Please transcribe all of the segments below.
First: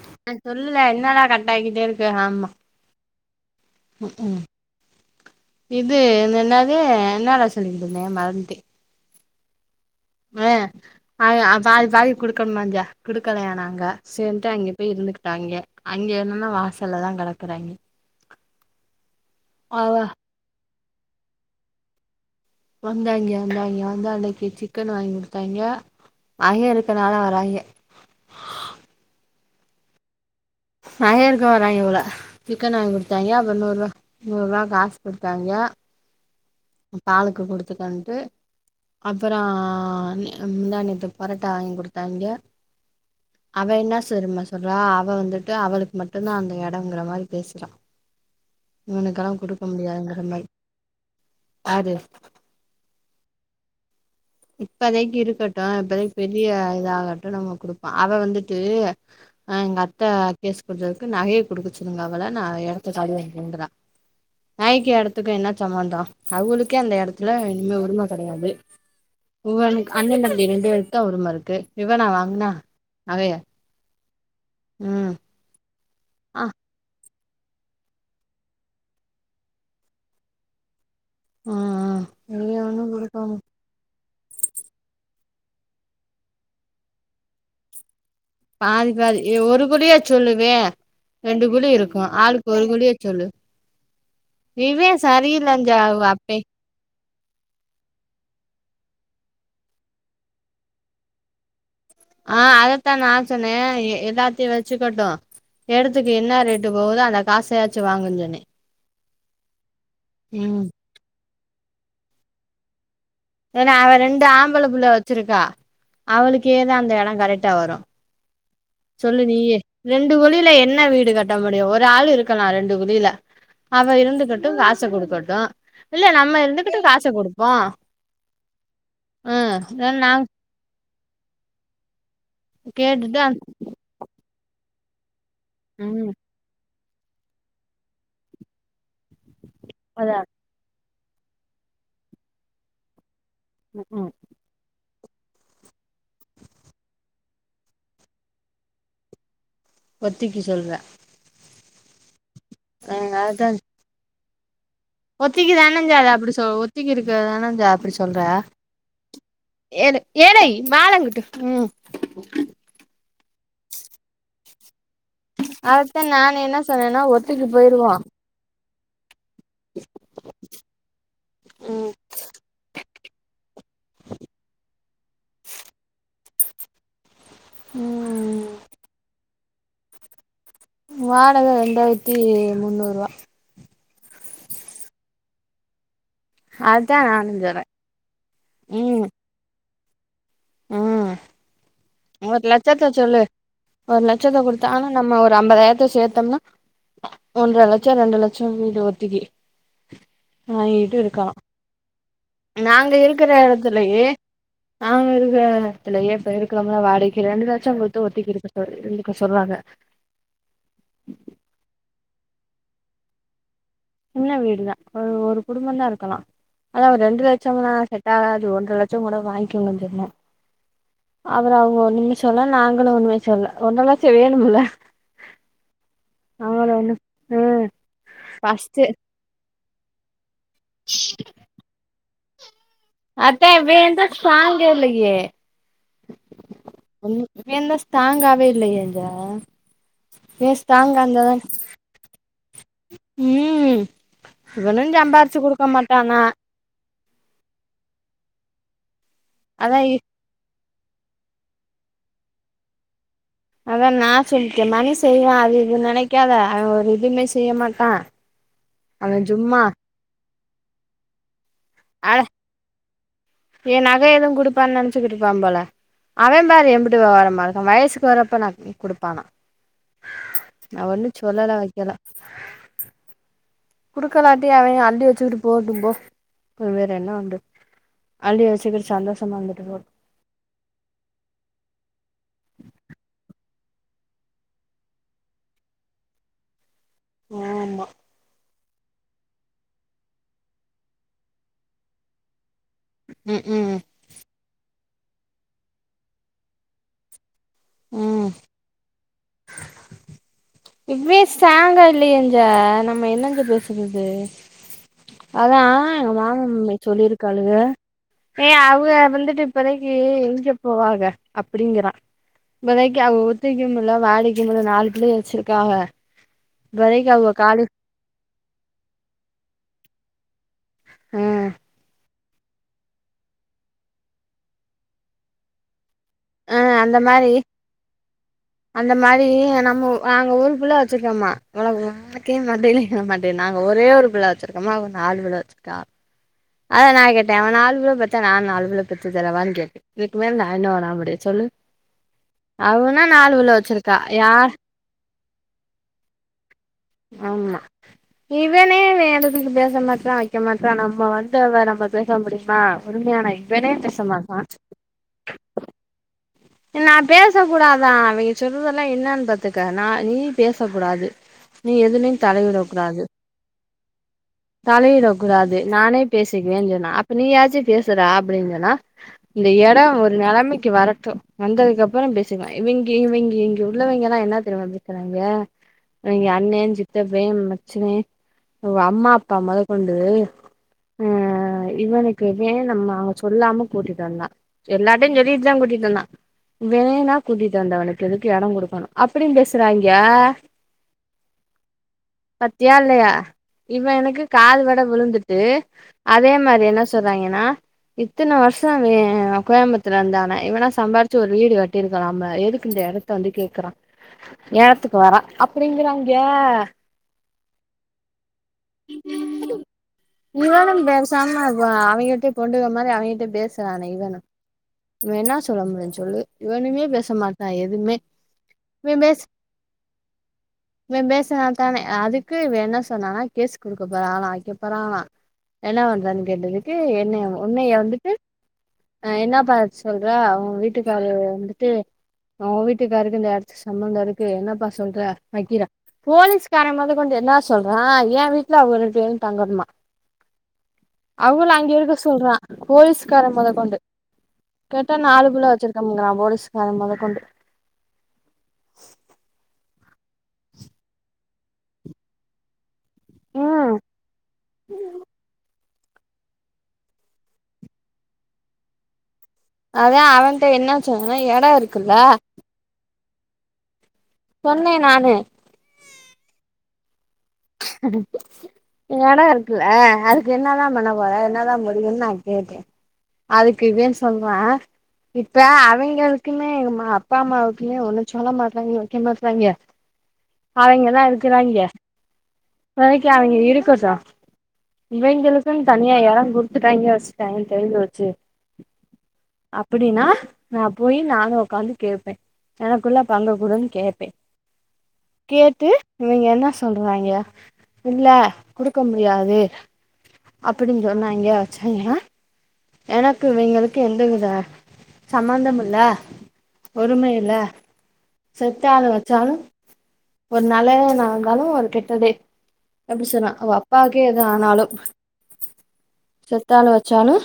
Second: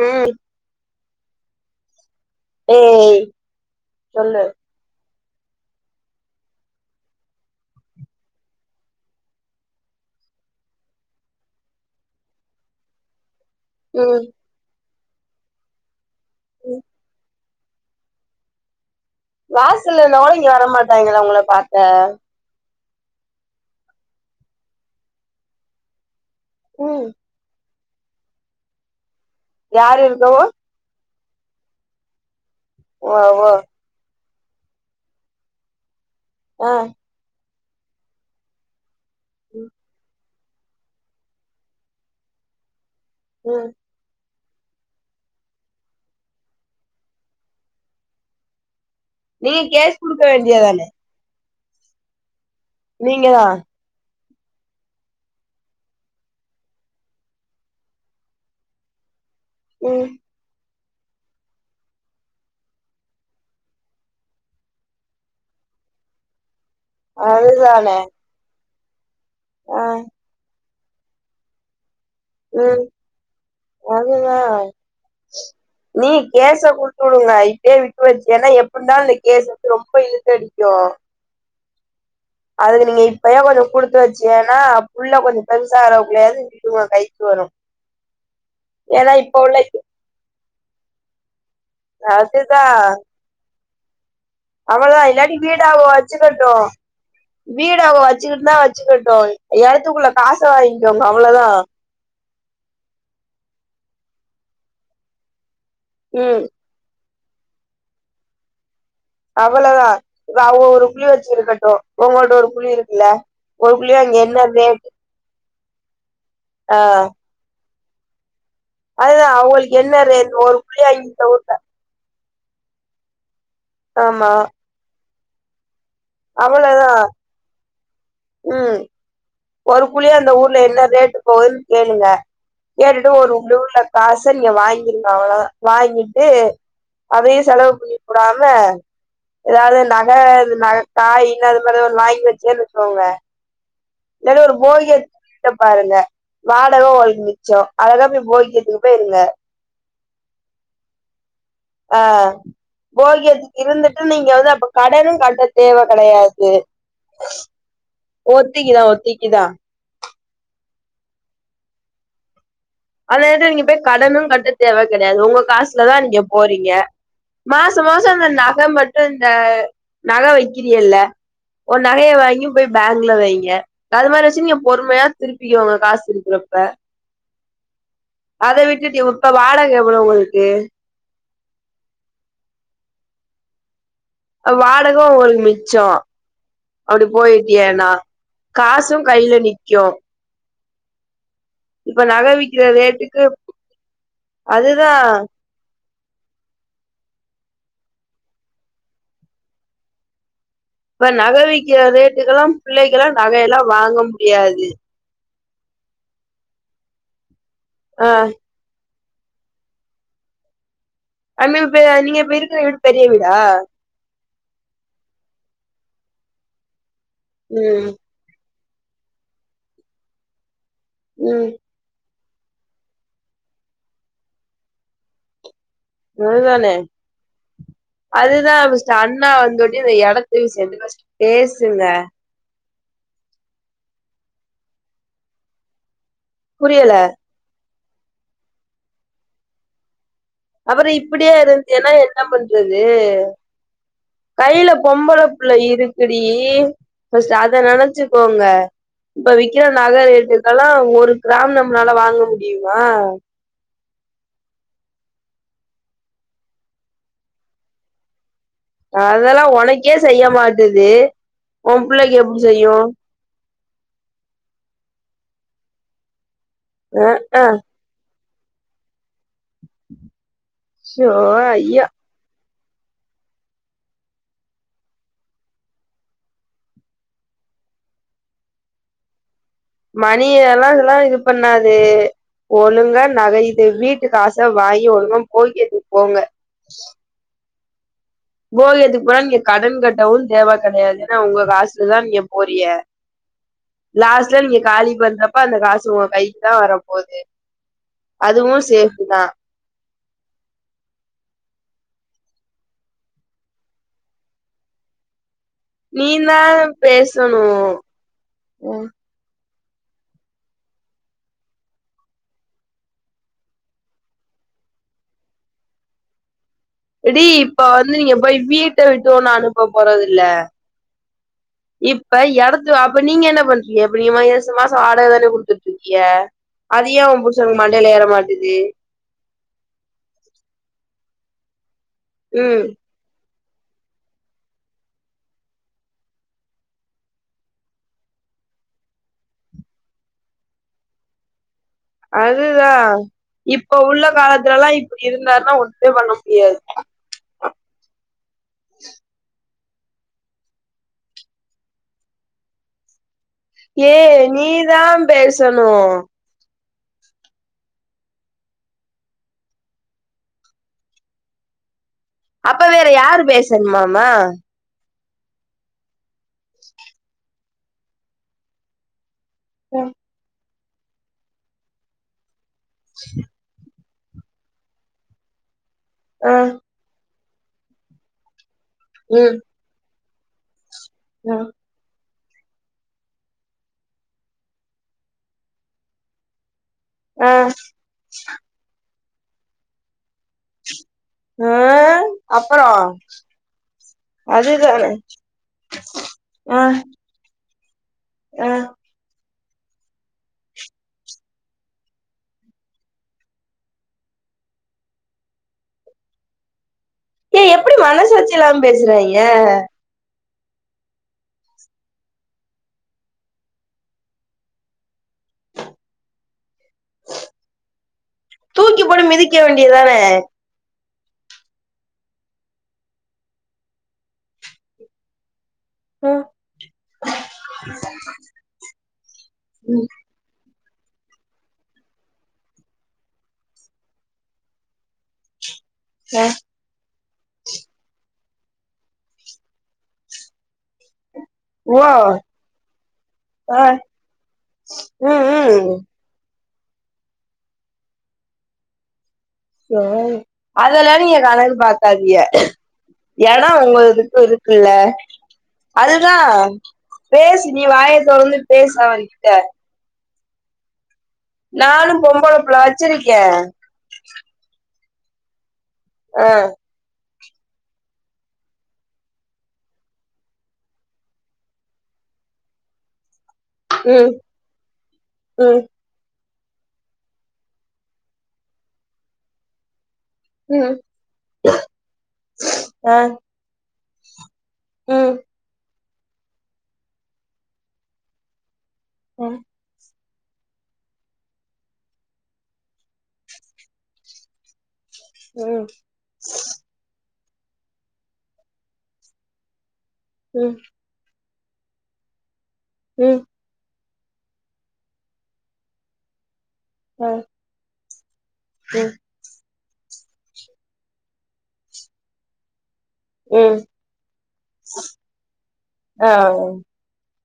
ம் ஆ சொல்லல என்னடா கட் ஆகிட்டே இருக்கு ஆமா ஏய் ம் ம் சொல்லு இது என்னாது என்னடா சொல்லிக்கிட்டுந்தே மறந்துட்டே ஆ பா வாதி கொடுக்கணுமாஞ்சா கொடுக்கலையா நாங்க ம் சேர்ண்ட்டு அங்க போய் இருந்துகிட்டாய்ங்க அங்க என்னன்னா வாசல்ல தா கெடக்குறாய்ங்க வாசல்ல நொளஞ்சி வர மாட்டாங்களா உங்கள பாக்க வந்தாய்ங்க வந்தாய்ங்க வந்து அன்னைய்க்கு சிக்கன் வாங்கி குடுத்தாய்ங்க அங்க ம் இருக்கனால வர்றாய்ங்க யாரு இருக்கவு நகைய இருக்கு வராய்ங்க போல சிக்கன் வாங்கி ஓ குடுத்தாய்ங்க ஓ அப்றோ நூறு ரூபா நூறுபா காசு குடுத்தாய்ங்க ஆஹ் தாலுக்கு குடுத்துக்கன்ட்டு அப்பறா நீய முந்தா நேத்து புரட்டா வாங்கி கொடுத்தாங்க்யே ம் அவெ என்னா செருமாஸ் உறா அவ வந்துட்டு அவளுக்கு மட்டுன்தா அந்த எடங்குற மாரி பேசிட்டா உனக் நீங்க கேஸ் குடுக்க வேண்டியதானே ஆறு நீங்கதா இப்பதைக் இருக்கட்டு இப்பதைக் பெரிய இதாகட்டு நம்ம குடுப்ப அவ வந்துட்டு ஆ எங்க அத்த ம் கேஸ் குடுத்ததுக்கு நகைய குடுக்கச் சுல்லுங்க அவள நா எடத்த காலி பண்ணுங்கறா நகைக்கி எடத்துக்கு என்னாச் சம்மந்தோ அவுளுக்கே அந்த எடத்துல இனிமே அதுதானே உரிம கெடையாது ஆ உவன்க் அண்ணே தம்பி மந்தி ரெண்டு பேருக்க உருமை இருக்கு இவனா வாங் உன் அதுதா ம் நீ ஆ கேச குட் குள்னை இப்யே விட்டு வச் என்னா எப்புட்னால் இ கேஸ் வந்து ரொம்ப இழுத்தடிக்கு ம்ம் அதுக்கு நீங்க இப்பையா கொஞ்சோ குடுத் ட்டுவச்சியனா புள்ள கொஞ்சு பெருசாககுள்ளையாவது உங்க கைக்கு வரு பாதி ஏன்னா காதி எ இப்ப உள்ள ஒரு குடியா ச்சொல்லுவே ரெண்டு குழி இருக்கு ஆளுக்கு ஒரு குழிய சொல்லு இவே அவ்ளதா இல்லாட்டி சரியில்லஞ்ச வீடாவு அவ அப்பே வச்சுக்கட்டு வீடாவு வச்சிக்கிட்னா வச்சிக்கட்டோ எடத்துக்குள்ள காச வாங்கிக்கோங்க அவ்ளதா ஆ அதத்தா நா சொன்னே எ எல்லாத்தையு வச்சுக்கட்டும் எடத்துக்கு என்னா ம் ரேட் போகுது அந்த காசையாச்சு வாங்குன் சொன்னே அவ்வளதா இப்ப அவங்க ம் ஒரு குழி வச்சு இருக்கட்டு உங்கள்ட்ட ஒரு குழி இருக்குல்ல ஒரு குழி அங்க என்ன வேட் ச்சுருக்கா அவளுக்கேதா அந்த எடோ கரெக்டா வரு சொல்லு அதுதா நீயே அவங்களுக்கு என்ன ரெண்டு ரேட் குழில ஒரு என்ன குழி அங்க வீடு இந்த கட்ட ஊர்ல முடியு ஓ ராள் இருக்கலா ரெண்டு குழில அவ ஆமா இருந்துக்கட்டு காச குடுக்கட்டு இல்ல நம்ம இருந்துக்குட்டு அவ்வளதா காச குடுப்போ ம் ம் ஒரு நா குழிய அந்த ஊர்ல என்ன ரேட்டு போதுன் கேளுங்க கேட்டுட்டு ஒரு உக்தூர்ல காச நீங்க வாங்கிர்ளா அவ்ளதா ம் வாங்கிட்டு அதையு செலவு பண்ணி குடாம ஏதாவது நக அதா இது நக காயின் அது மாரி ஒரு நாய் வெச்சின் கோங்க ம்ம் எல ஒரு போல்கேட் ட்ட பாருங்க வாடக ஒல் மிச்சோ அழகா போய் போல் கேட்டுக்கு போய் இருங்க ஒத்திக்கி சொல்வே அ அ அதா போல்கேட் இருந்துட்டு நீங்க வந்து அப்ப கடனு கட்ட ஒத்திக்கு தேவ தானஞ்ச அது அப்டி சொ கடையாது ஒத்திக்கு இருக்கதானஞ்ச ஒத்திக்குதா ஒத்திக்கிதா ஏலெ ஏலெய் மவாழங்கட்டு உம் அல எது நீங்க போய் கடனு கட்ட தேவ கெடையாது உங்க காஸ்ல தா அதத்தா நீங்க நான் என்ன போறீங்க சொன்னேன்னா ஒத்திக்கு மாச போயிருவோ மாச அந்த நக மட் ருந்த நக வக்கிறியல்ல ஒ ம் நகைய வாங்கி போய் பேங்க்ல வைங்க கது மாரி வசிங்க்யு பொறுமையா திருப்பிக்யோங்க காஸ் இருக்றப்ப ம் அத விட்டுட்டுயு உப்ப வாடக எவ்வளோ உங்களுக்கு வாடக ரெண்டாயிரத்தி முன்னூறுவா அ வாடக உங்களுக் மிச்சோ அதா அப்டி நானு சொல்றே போயிட்டியேன்னா காசு ம் கைல நிக்கு ம் இப்ப நக ஒரு விக்கிற லட்சத்த சொல்லு ரேட்டுக்கு ஒரு லட்சத்த கொடுத்தா ஆனா அதுதா நம்ம ஒரு அம்பதாயிரத்த சேத்தோம்னா ஒன்ற லட்சொ ரெண்டு லட்சொ மீதி ஒத்திக்கி ஆயி இப்ப நக விக்கிற ரேட்டுக்குலா புள்ளைக்கெல்லா இருக்கிற நகையெல்லா வாங்க எடத்துலயே முடியாது நாங்க இருக்குற எடத்துலய இப்ப இருக்கிறோம்ல வாடகைக்கு ரெண்டு லட்சொ கொடுத்து ஆ ஒத்திக்கு இருக்க சொ இருந்துக்க சொல்றாங்க அதுமாரி ப்ப நீங்க இப்ப இருக்குற வீடு பெரிய வீடா சின்ன வீடுதா ஒரு ஒரு குடும்பந்தா இருக்கலா ஆனா ஒரு ரெண்டு லட்சம்லா ம் செட் டாகாது ஒன்ற லட்சங் கூட வாங்கிக்கோங்கன்னு சொன்னோ ம் அப்புறோ அவுங்க ஒன்னுமே சொல்ல நாங்களு ஒன்னுமே சொல்ல ஒன்ற லட்சொ வேணும்ல அவங்களு இவ்ளோதானே ஒண்ணு ம் அதுதா ஃபஸ்ட்டு விஷ் ஜண்ணா வந்தோன்னே இந்த எடத்தையு சேர்த்து ஃபஸ்ட் பேசுங்க அதா இவே எந்தா சாங்கு இல்லயே புரியல அவெந்தா ஸ்தாங்காவே இல்லையங்க அப்புறோ இப்டியே இருந்தியேன்னா என்னா பண்றது ம் கைல இவனு பொம்பள சம்பாரிச்சு புள்ள குடுக்க இருக்குடி மாட்டானா ஃபஸ்ட் அத நெனைச்சுக்கோங்க இப்ப விக்கிற அதா இ நக ரேட்டு க்கெல்லா ஒரு கிராம் நம்மளால வாங்க முடியுமா அதா நா சொல்லிட்டே மணி செய்வா அது இது நினைக்காத அவ ஒரு இதுமே செய்ய மாட்டா அவ அதெல்லா சும்மா ஒனக்கே செய்ய மாட்டுது ஒ புள்ளைக்கு எப்டி செய்யு ஏ நகை எதுவு குடுப்பன்னு நெனச்சுக்குட்டு இருப்பான் போல அவெ பாரு எம்புட்டு அ வெவரமா ஆ இருக்கான் வயசுக்கு வரப்ப நகைய குடுப்பானா நா ஒன்னு ஐயோ சொல்லல ஐயா வைக்கல குடுக்கலாட்டி அவெ அள்ளி வச்சுக்கிட்டு போகட்டும்போ வேற என்ன பண்ற அள்ளி வச்சிக்ட்டு சந்தோஷமா இருந்துட்டு போ மணி எல்லா இதெல்லா இது பண்ணாது ஒழுங்கா நகை இது வீட்டு காச வாங்கி ஒழுங்கா போகியத்துக்கு போங்க ஆமா போகியத்துக்கு போனா நீங்க கடன் கட்டவு தேவ கெடையாது ஏன்னா ஒங்க காசுலதா நீங்க போறிய ம் ம் லாஸ்ட்ல நீங்க காலி பண்றப்ப அந்த காசு உங்க கைக்குதா வர போது ம் அதுவு சேஃப்டிதா இவே ஸ்ராங்கா இல்லையங்க நம்ம என்னங்க பேசுறது அதா நீ எங்க தா மாமமும்மை பேசணு சொல்லியிருக்காளுக ஏ ஆ அவ்க வந்துட்டு இப்பதைக்கு எங்க போவாக அப்படிங்கிறா இப்பதைக்கு அவு ஒத்திக்கும் இல்ல வாடைக்குமுல்ல நாலு பிள்ளையே வச்சிருக்காக இப்பதைக்கு ஏடி அவ இப்ப காலி வந்து நீங்க போய் வீட்ட விட்டு ஒன்னு அனுப்ப போறதுல்ல ஆ இப் ப எடத்து அப்ப நீங்க என்ன பண்றீங்க இப்ப நீங்க [unintelligible] மாசோ வாடக தானே குடுத்துட்டுருக்கீயே ஆ அது அந்த ஏ ஒ மாரி புருஷன்க் மண்டையில ஏற மாட்டுது அந்த மாரி நம்ம நாங்க ஊரு ஃபுல்லா வச்சிருக்கோம்மா ம் [unintelligible] என்ன மாட்டே நாங்க ஒரே ஒரு புள்ள வச்சிருக்கோம்மா அவ நாலு புள்ள வச்சிருக்காகளா அதா நா கேட்டே அவ நாலு புள்ள பெத்தா நானு நாலு புள்ள பெத்து தரவான் கேட்டே இதுக்கு மேல நா இன்னு நா பண்ண முடியு சொல்லு அதுதா அவனா நாலு புள்ள இப்ப வச்சிருக்கா உள்ள யார் காலத்துலல்லா இப்டி இருந்தாருன்னா ஒன்னுமே பண்ண முடியாது ஆமா இவனே வேடத்துக்கு பேச மாட்றா வைக்க மாட்றா நம்ம வந்தவ நம்ம பேச முடியுமா பொறுமையானை ஏ நீதான் பேசணூ நா பேசக்கூடாதா அவிங்க சொல்றதல்லா என்னன் பாத்துக்க நா நீ பேசக் கூடாது நீ எது நீ அப்ப வேர யாரு பேசணுமாமா தலையிடக் கூடாது நானே பேசிக்குவேன் சொன்னா அப்ப நீ யாச்சு பேசுறா அப்டின் சொன்னா இந்த எடொ ஒரு நெலமைக்கி வரட்டு வந்ததுக்கப்பற பேசிக்லா இவிங்கே இவிங்கே இங்க உள்ளவங்க எல்லா என்னா தெரிமா பேசுறாங்ங எங்க ஆ அண்ணே சித்தப்பே மச்சினே ஓ அம்மா அப்பா ம் மொத கொண்டு ஆ இவன இப்பவே நம்ம அவ சொல்லாம கூட்டிட்டு வந்தா எல்லார்டயு சொல்லிட்டு தா கூட்டிட்டு வந்தான் வேணா ஆ கூட்டிட்டு வந்தவனுக்கு எதுக்கு எடொ கொடுக்கணு அப்டின் பேசுறாங்ங ஆ அப்பறோ பத்தியால்லையா இவ எனக்கு காது வட அதுதான விழுந்துட்டு அதே ஆ மாரி என்ன சொ றாங்கன்னா இத்தன ஆ வருஷொ வே கோயம்மத் துல இருந்தான இவனா சம்பாரிச்சு ஒரு வீடு கட்டியிருக்கலாம்ல எதுக்கு இந்த எடத்த வந்து கேக்குறான் ஏரத்துக்கு வரா அப்படிங்கறாங்ங ஏ எப்புடி மனசாட்சி இல்லாம பேசுறாங்ங இவனும் பேசாம அவோ அவங்கிட்டே பொண்டுக மாரி அவங்ககிட்ட பேசுறான இவனு இவ என்னா சொல்ல முடியுஞ் சொல்லு இவனுமே பேச மாட்டான் எதுமே தூக்கி இவ போட்டு பேசு மிதிக்க வேண்டியதான இவ பேசுனா தான அதுக்கு இவ என்ன சொன்னானா கேசு குடுக்க போறாகலா வைக்க போறாகலா என்ன ஓ பண்றன்னு கேட்டதுக்கு என்ன உன்னைய வந்துட்டு அ என்னப்பா சொல்ற அவ வீட்டுக்காரு வந்துட்டு ஒன் வீட்டுக்காருக்கு இந்த எடத்துக்கு சம்பந்த இருக்கு என்னப்பா சொல்ற வக்கிற போலீஸ்கார மொத கொண்டு என்ன சொல்றா ஏன் வீட்டுல அவுக ரெண்டு பேரு தங்கணுமா அவுகள அங்கே இருக்க சொல்றா போலீஸ்கார மொத ஆ கொண்டு கேட்டா ம் நாலு புள்ள ம் வச்சிருக்கம்கிரா போலீஸ்கார மொத கொண்டு ச அதெல்லா நீங்க கணக்கு பாக்காதீய எடொ ம் உங்கள்கிட்ட இருக்குல்ல அதுதா பேசு நீ வாயத் தொறந்து பேசு அவன் கிட்ட அதா அவன்ட்ட என்ன சன்னா ஏல் நாலும் பொம்பள புள்ள வச்சிருக்கே சொன்னே நானு அ அ எடொ இருக்குல்ல அதுக்கு என்ன தா பண்ண போற என்ன தா முடிவுன்னு நா கேட்டே அதுக்கு இவே ம் சொல்றா இப்ப ம் அவங்களுக் க்குமே மா அப்பா அம்மாவுக்குமே ஒன்னு சொல்ல மாட்றாங்ங வைக்க மாட்றாங்ங ம் அவய்ங்கதா இருக்கிறாய்ங்க ஆ இப்போதைக் அவய்ங்க இருக்கட்டு ம் இவைங்களுக்குன் தனியா எட குடுத்துட்டாய்ங்க வச்சுட்டான்னு தெரி்ஞ்சு வச்சு ம் அப்படின்னா நா போயி நானு ஒக்காந்து கேப்பே எனக்குள்ள பங்க குடும்ன்னு கேப்பே ம் கேட்டு இவங்க என்னா சொல்றாங்க இல்ல குடுக்க முடியாது ம் அப்டின்னு சொன்னாய்ங்க வச்சாய்ங்கனா ம் எனக்கு இங்களுக்கு எந்த வித சம்பந்தமில்ல ஆ உரிம இல்ல செத்தாலு ம் வச்சாலு ஒரு நெல நாங்களாலு ஒரு கெட்டதே எப்படி சொன்னா ம் அப்பாவுக்கே எது ஆனாலு ஆ செத்தாலு வ ச்சாலு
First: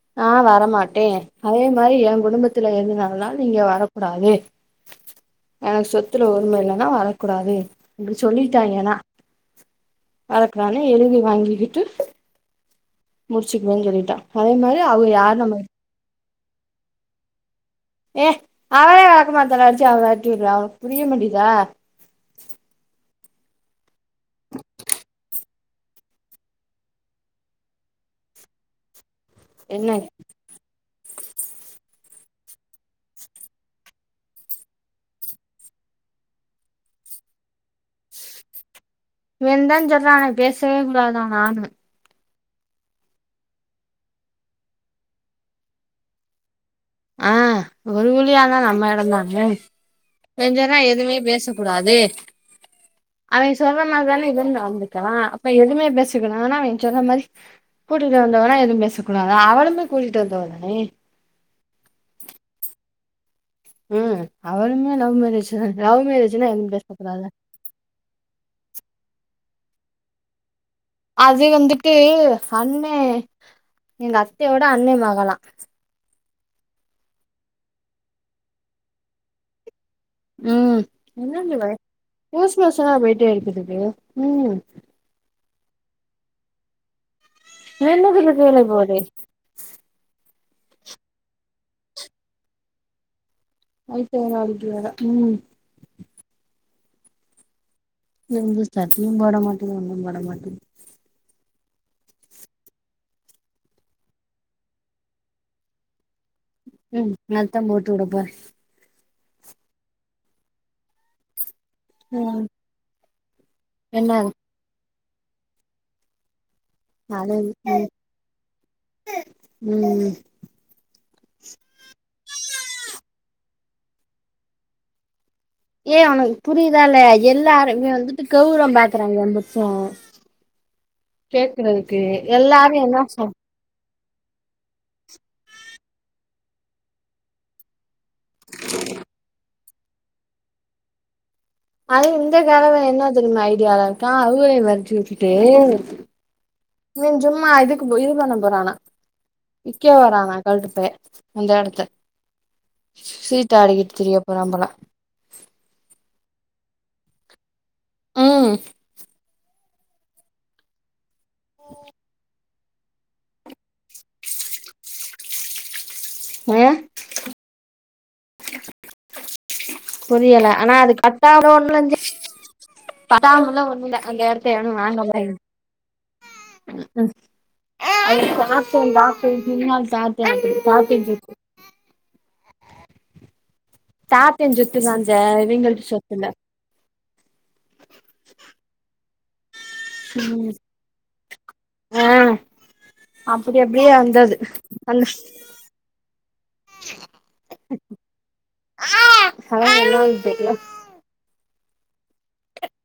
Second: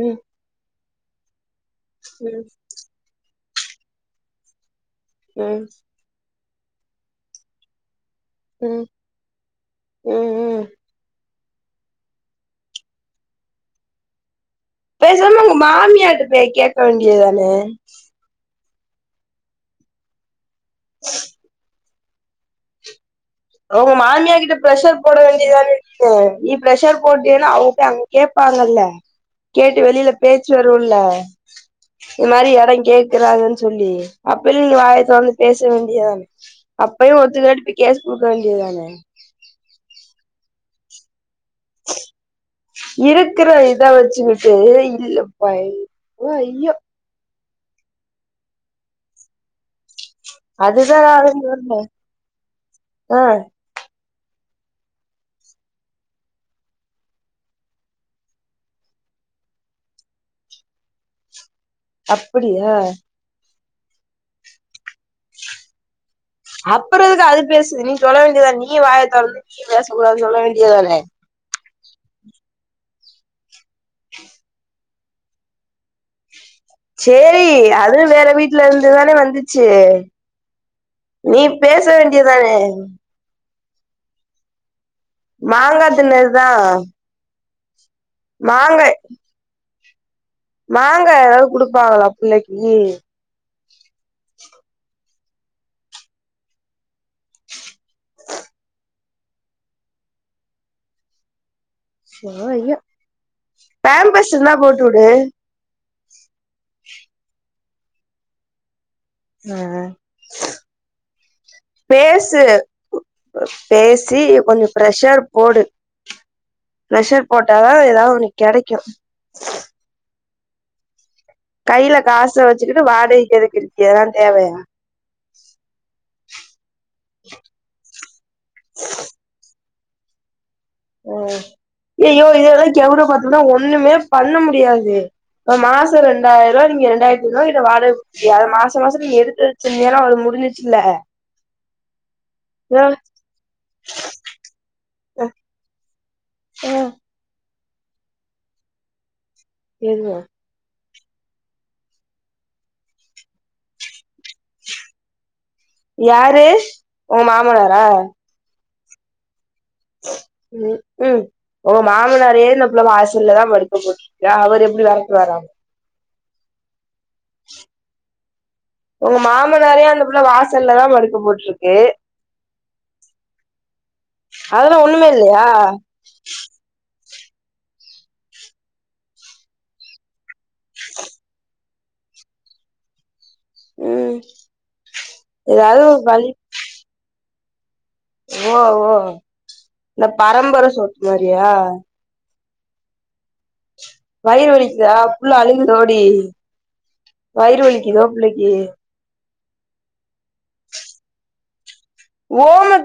ம் நா வரமாட்டே அதே மாரி ஏ ம் குடும்பத்துல ஏது நடந்தாலு நீங்க வரக்கூடாது ம் எனக்கு சொத்துல உரிம இல்லன்னா வரக்கூடாது இப்டி ம் சொல்லிட்டாய்ங்கன்னா ம் ம் வரக்கூடாதுனு எழுதி வாங்கிக்கிட்டு முடிச்சிக்கவே சொல்லிட்டா அதே மாரி அவ யாரு பேசாமா உங்க நம்ம மாமியார்ட்ட போய் கேக்க வேண்டியதான ஏ அவரே வழளக்கமாத்தால்ல அடிச்சு அவ வெரட்டி விடுறா புரிய மாட்டிதா ஓ மாமியா கிட்ட பிர்ரெஷர் போட வேண்டியதான டி நீ ப்ரெஷர் போட்டேன்னா அவங்க போய் அங் கேப்பாங்கல்ல கேட்டு என்ன வெளியில பேச்சு வருல்ல இது மாரி எட கேக்குறாங்கன்னு சொல்லி அப்பிலு நீ வாய தொறந்து பேச வேண்டியதான அப்பையு ஒத்துக்காட்டி போய் கேஸ் குடுக்க வேண்டியதுதான இவன்தா சொல்ரான்ல பேசவே கூடாதா நானு [inaudible] இருக்கிற இத வச்சுக்கிட்டு இல்ல ப ஐயோ ஐயோ ஆ ஒரு வழியா தா நம்ம எடந்தானே கெஞ்சன்னா அதுதா எதுவுமே பேச கூடாது ஆ அவ சொல்ற மாரி தானே இவனு நடந்துக்குறா அப்ப எதுமே பேசக்கூடாதுன்னா அவ சொன்ன மாரி கூட்டிட்டு வந்தவனா எதும் பேசக்கூடாதா அவளுமே கூட்டிட்டு வந்தவ தானே அப்படியா ம் அவளுமே லவ் மேரேஜ் லவ் மேரேஜ்ன்னா எதுவு அப்புறோ எதுக்கு பேசக்கூடாதா அது பேசுது நீ சொல்ல வேண்டியதா நீயு வாயை தொறந்து நீயு பேசடாதுனு சொல்ல வேண்டியதானே அது வந்துட்டு அண்ண எங்க அத்தையோட அண்ண மகலா சேரி அது வேற வீட்ல இருந்துதானே வந்துச்சு ம் நீ என்னவ பேச வேண்டியதானே லூஸ் மோசனா போயிட்டே இருக்குதுக்கு ம் மாங்கா தின்னதுதா மென பிலக்குளை மாங்கா போதே மாங்கா ஏதாது குடுப்பாங்களா பிள்ளைக்கு ஐத்த வேற நாளைக்கி வாரா ம் வந்து சட்டியு போட மாட்டேங்கு ஒன்னு போட மாட்டேங் ஐயோ ஐயோ பேம்பஸ் இருந்தா போட்டு விடு ம் அதத்தா போட்டு வுட போறே ஆ ஆ பேசு ம் என்ன பேசி கொஞ்ச பிரெஷர் போடு ப்ரெஷர் அழகு போட்டாதா ஏதா ஒன்னு கெடைக்கு ம் கையில காச வச்சுக்குட்டு வாடகைக்கு எடுக்குறீங்க இதல்லா தேவையா ஏய் உனக்கு புரியுதா இல்லயா எல்லாருமே வந்துட்டு கெவுரவோ பாக்குறாங்க ஏ புத்தியு ம் ஏய் யோ இதெல்லா என்ன கெவுரவோ சொல் பாத்துருந்தா ஒண்ணுமே பண்ண முடியாது மாசோ ரெண்டாயிர் ரூவா நீங்க ரெண்டாயிரத்தி ஐநூவா கிட்ட வாடக குடுத் ஏ அத மாச மாசோ நீ எடுத்து வச்சுருந்தியினா அவ்ளோ முடிஞ்சிச்சில்ல அதுவு இந்த காலத்துல என்ன தெரியுமா ஐடியால இருக்கா அவுங்களையு வெரட்டி விட்டுட்டு இவன் சும்மா இதுக்கு போ இது பண்ண போறானா விக்க எது போறானாங் கெழட்டு பைய அந்த எடத்த சீட்டு ஆடிக்கிட்டு திரிய போறா போல யாரு ஓ மாமனாரா ம் ம் ம் உங்க மாமனாரையே இந்த புள்ள வாசல்ல தா படுக் யா அவர் எப்டி வெரட்டுவாரா ஏ உங்க மாமனாரையு அந்தப்புள்ள புரியல வாசல்ல தா படுக்க போட்டுருக்கு பட்டாவுமுல்ல ஒண்ணு இல்ல அந்த எடத்த எவுனு அதெல்லா வாங்க ஒண்ணுமே முடியாது இல்லையா ம் அது சும்மாக்கு பார்பேன் சும்மா பாத்தேன் அப்டி பாத்துகிட்ருக்கு ம் தாத்தே சொத்து தாந்த ஏதாவது இவெங்கள்ட்டு ஒரு சொத்துல்ல வழி ஓ ஓ இந்த ம் பரம்பர சொத்து மாரியா ஆ அப்டி அப்டிய வயிறு வலிக்கிதா புள்ள அழுகுதோடி வயிறு வலிக்கிதோ புள்ளைக்கி [inaudible] கேக்குதா ஓலட்